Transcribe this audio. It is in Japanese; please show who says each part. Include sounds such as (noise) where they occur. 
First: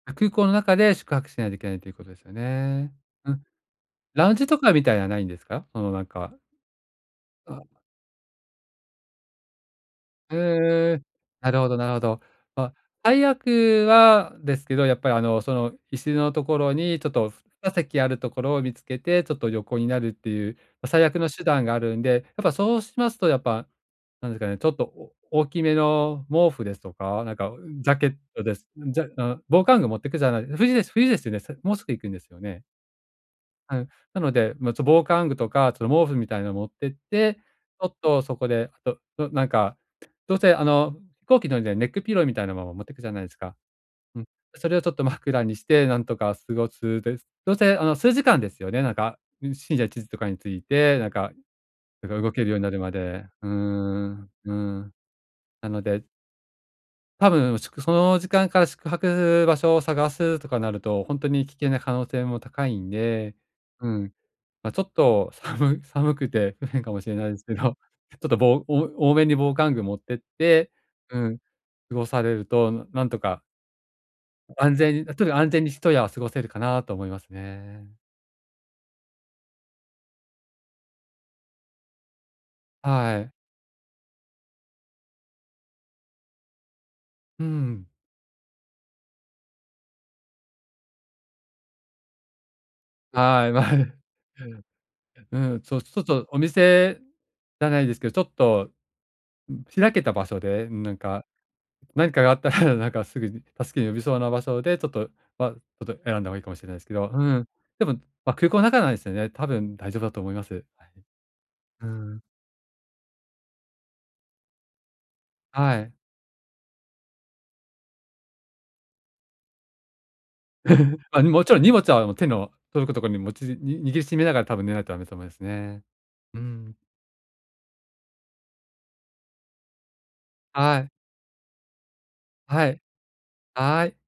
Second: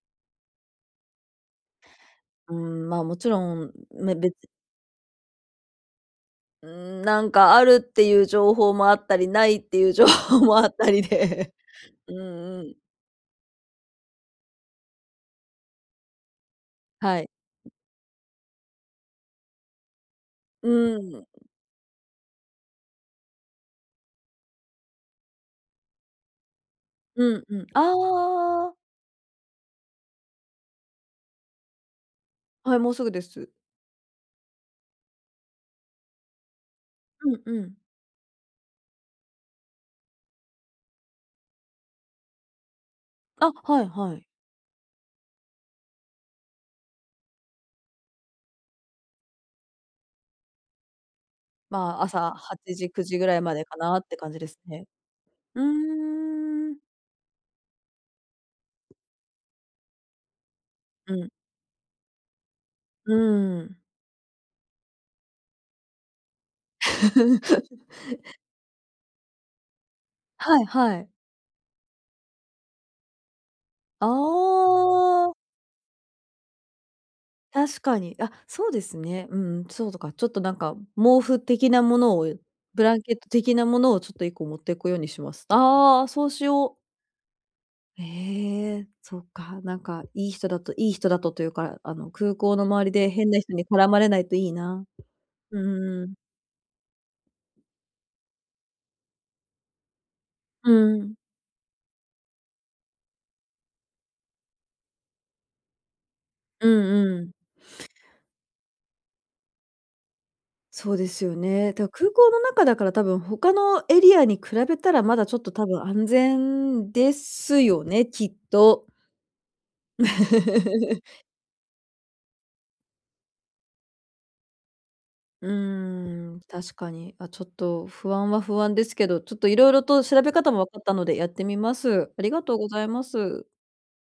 Speaker 1: 空港の中で宿泊しないといけないということですよ
Speaker 2: うーん、
Speaker 1: ね。
Speaker 2: まあ、もち
Speaker 1: う
Speaker 2: ろ
Speaker 1: ん。
Speaker 2: ん。ね、
Speaker 1: ラ
Speaker 2: べ
Speaker 1: ウン
Speaker 2: つ
Speaker 1: ジとかみたいな、ないんですか？そのなんか
Speaker 2: うーん。なんか、
Speaker 1: あ。
Speaker 2: あるっていう情報もあったり、ないっていう情
Speaker 1: へ
Speaker 2: 報もあったり
Speaker 1: え。な
Speaker 2: で。
Speaker 1: るほどなるほ
Speaker 2: うん
Speaker 1: ど。
Speaker 2: う
Speaker 1: まあ、
Speaker 2: ん。
Speaker 1: 最悪はですけど、やっぱり、あの、その椅子のところに、ちょっ
Speaker 2: はい。
Speaker 1: と、ふ2席あるところを見つけて、ちょっと横になるっていう、
Speaker 2: う
Speaker 1: ま、最
Speaker 2: ー
Speaker 1: 悪
Speaker 2: ん。
Speaker 1: の手段があるんで、やっぱそうしますと、やっぱなんですかね、ちょっとお大きめの毛布ですとか、な
Speaker 2: う
Speaker 1: ん
Speaker 2: ん
Speaker 1: か、お、
Speaker 2: うん。
Speaker 1: うん、ジャケットです
Speaker 2: ああ。
Speaker 1: じゃうん。防寒具持ってくじゃない冬です冬ですよね。もうすぐ行くんですよね。
Speaker 2: はい、もうすぐです。
Speaker 1: はい。なので、ま、ちょ、防寒具とか、ちょ、毛布みたいなのを持ってっ
Speaker 2: う
Speaker 1: て、ち
Speaker 2: んうん。
Speaker 1: ょっとそこで、どどなんか、どうせ、あの飛行機乗るのでネックピローみたいなものも、持っていくじゃないです
Speaker 2: あ、
Speaker 1: か。
Speaker 2: はいは
Speaker 1: う
Speaker 2: い。
Speaker 1: ん。それをちょっと枕にしてなんとか過ごす。で、どうせあの数時間ですよね。なんか、ん、深夜1時とかについて、なんか、
Speaker 2: まあ、
Speaker 1: なん
Speaker 2: 朝
Speaker 1: か動
Speaker 2: は
Speaker 1: けるようにな
Speaker 2: ち
Speaker 1: るま
Speaker 2: じ9時ぐ
Speaker 1: で。
Speaker 2: らい
Speaker 1: うー
Speaker 2: までかなって
Speaker 1: ん、
Speaker 2: 感じで
Speaker 1: う
Speaker 2: すね。
Speaker 1: ん。
Speaker 2: う
Speaker 1: なので
Speaker 2: ーん。
Speaker 1: たぶん、しゅくその時間から宿泊場所を探すとかなると、
Speaker 2: う
Speaker 1: 本当
Speaker 2: ん。
Speaker 1: に危険な可能性も高いん
Speaker 2: う
Speaker 1: で。
Speaker 2: ーん。
Speaker 1: うん。まあ、ちょっと、さむ寒くて不便かもしれないですけど、ちょっと
Speaker 2: (laughs)
Speaker 1: ぼお多めに防寒具持ってっ
Speaker 2: はい
Speaker 1: て
Speaker 2: はい。
Speaker 1: うん。過ごされると、なんとか
Speaker 2: あ
Speaker 1: 安全にとに
Speaker 2: あ。
Speaker 1: かく安全に一夜を過ごせるかなと思います
Speaker 2: 確
Speaker 1: ね。
Speaker 2: かに。あ、そうですね。うんうん。そうとか、ちょっとなんか毛布的なものを、ブランケッ
Speaker 1: は
Speaker 2: ト
Speaker 1: い。
Speaker 2: 的なものをちょっと1個持っていくようにします。ああ、そうしよう。
Speaker 1: うーん。
Speaker 2: へえ。そっか。なんか、いい人だといい人だと、というか、あの空港の周りで変な
Speaker 1: はい。
Speaker 2: 人
Speaker 1: ま
Speaker 2: に絡ま
Speaker 1: あ。
Speaker 2: れないといいな。
Speaker 1: う
Speaker 2: う
Speaker 1: ん。そう。ちょ
Speaker 2: ん
Speaker 1: っ
Speaker 2: うん。
Speaker 1: とお店じゃないですけど、ちょっと、ん、開けた場所で
Speaker 2: う
Speaker 1: なん
Speaker 2: ーん。
Speaker 1: か、何かがあったらなんかすぐに助け呼べそうな場所で、ちょっと、はちょっと選んだ方がいいかもし
Speaker 2: う
Speaker 1: れないですけ
Speaker 2: ん
Speaker 1: ど。
Speaker 2: う
Speaker 1: う
Speaker 2: ん。
Speaker 1: ん。でも空港の中なんですよね。多分大丈夫だと思います。は
Speaker 2: そ
Speaker 1: い。
Speaker 2: うですよね。
Speaker 1: う
Speaker 2: だ、空
Speaker 1: ん。
Speaker 2: 港の中だから、たぶん他のエリアに比べたら、まだちょっと、た
Speaker 1: は
Speaker 2: ぶん
Speaker 1: い。
Speaker 2: 安全ですよね、きっと。(laughs)
Speaker 1: (chuckles) まあ、もちろん荷物は、もう、手の届くところに、もちに握りしめながら多分寝ないとダメと思います
Speaker 2: うー
Speaker 1: ね。う
Speaker 2: ん。
Speaker 1: ー
Speaker 2: 確
Speaker 1: ん。
Speaker 2: かに。あ、ちょっと不安は不安ですけど、ちょっと色々と調べ方も分か
Speaker 1: は
Speaker 2: っ
Speaker 1: い。
Speaker 2: たのでやってみます。ありがとうご
Speaker 1: は
Speaker 2: ざ
Speaker 1: い。
Speaker 2: います。
Speaker 1: はい。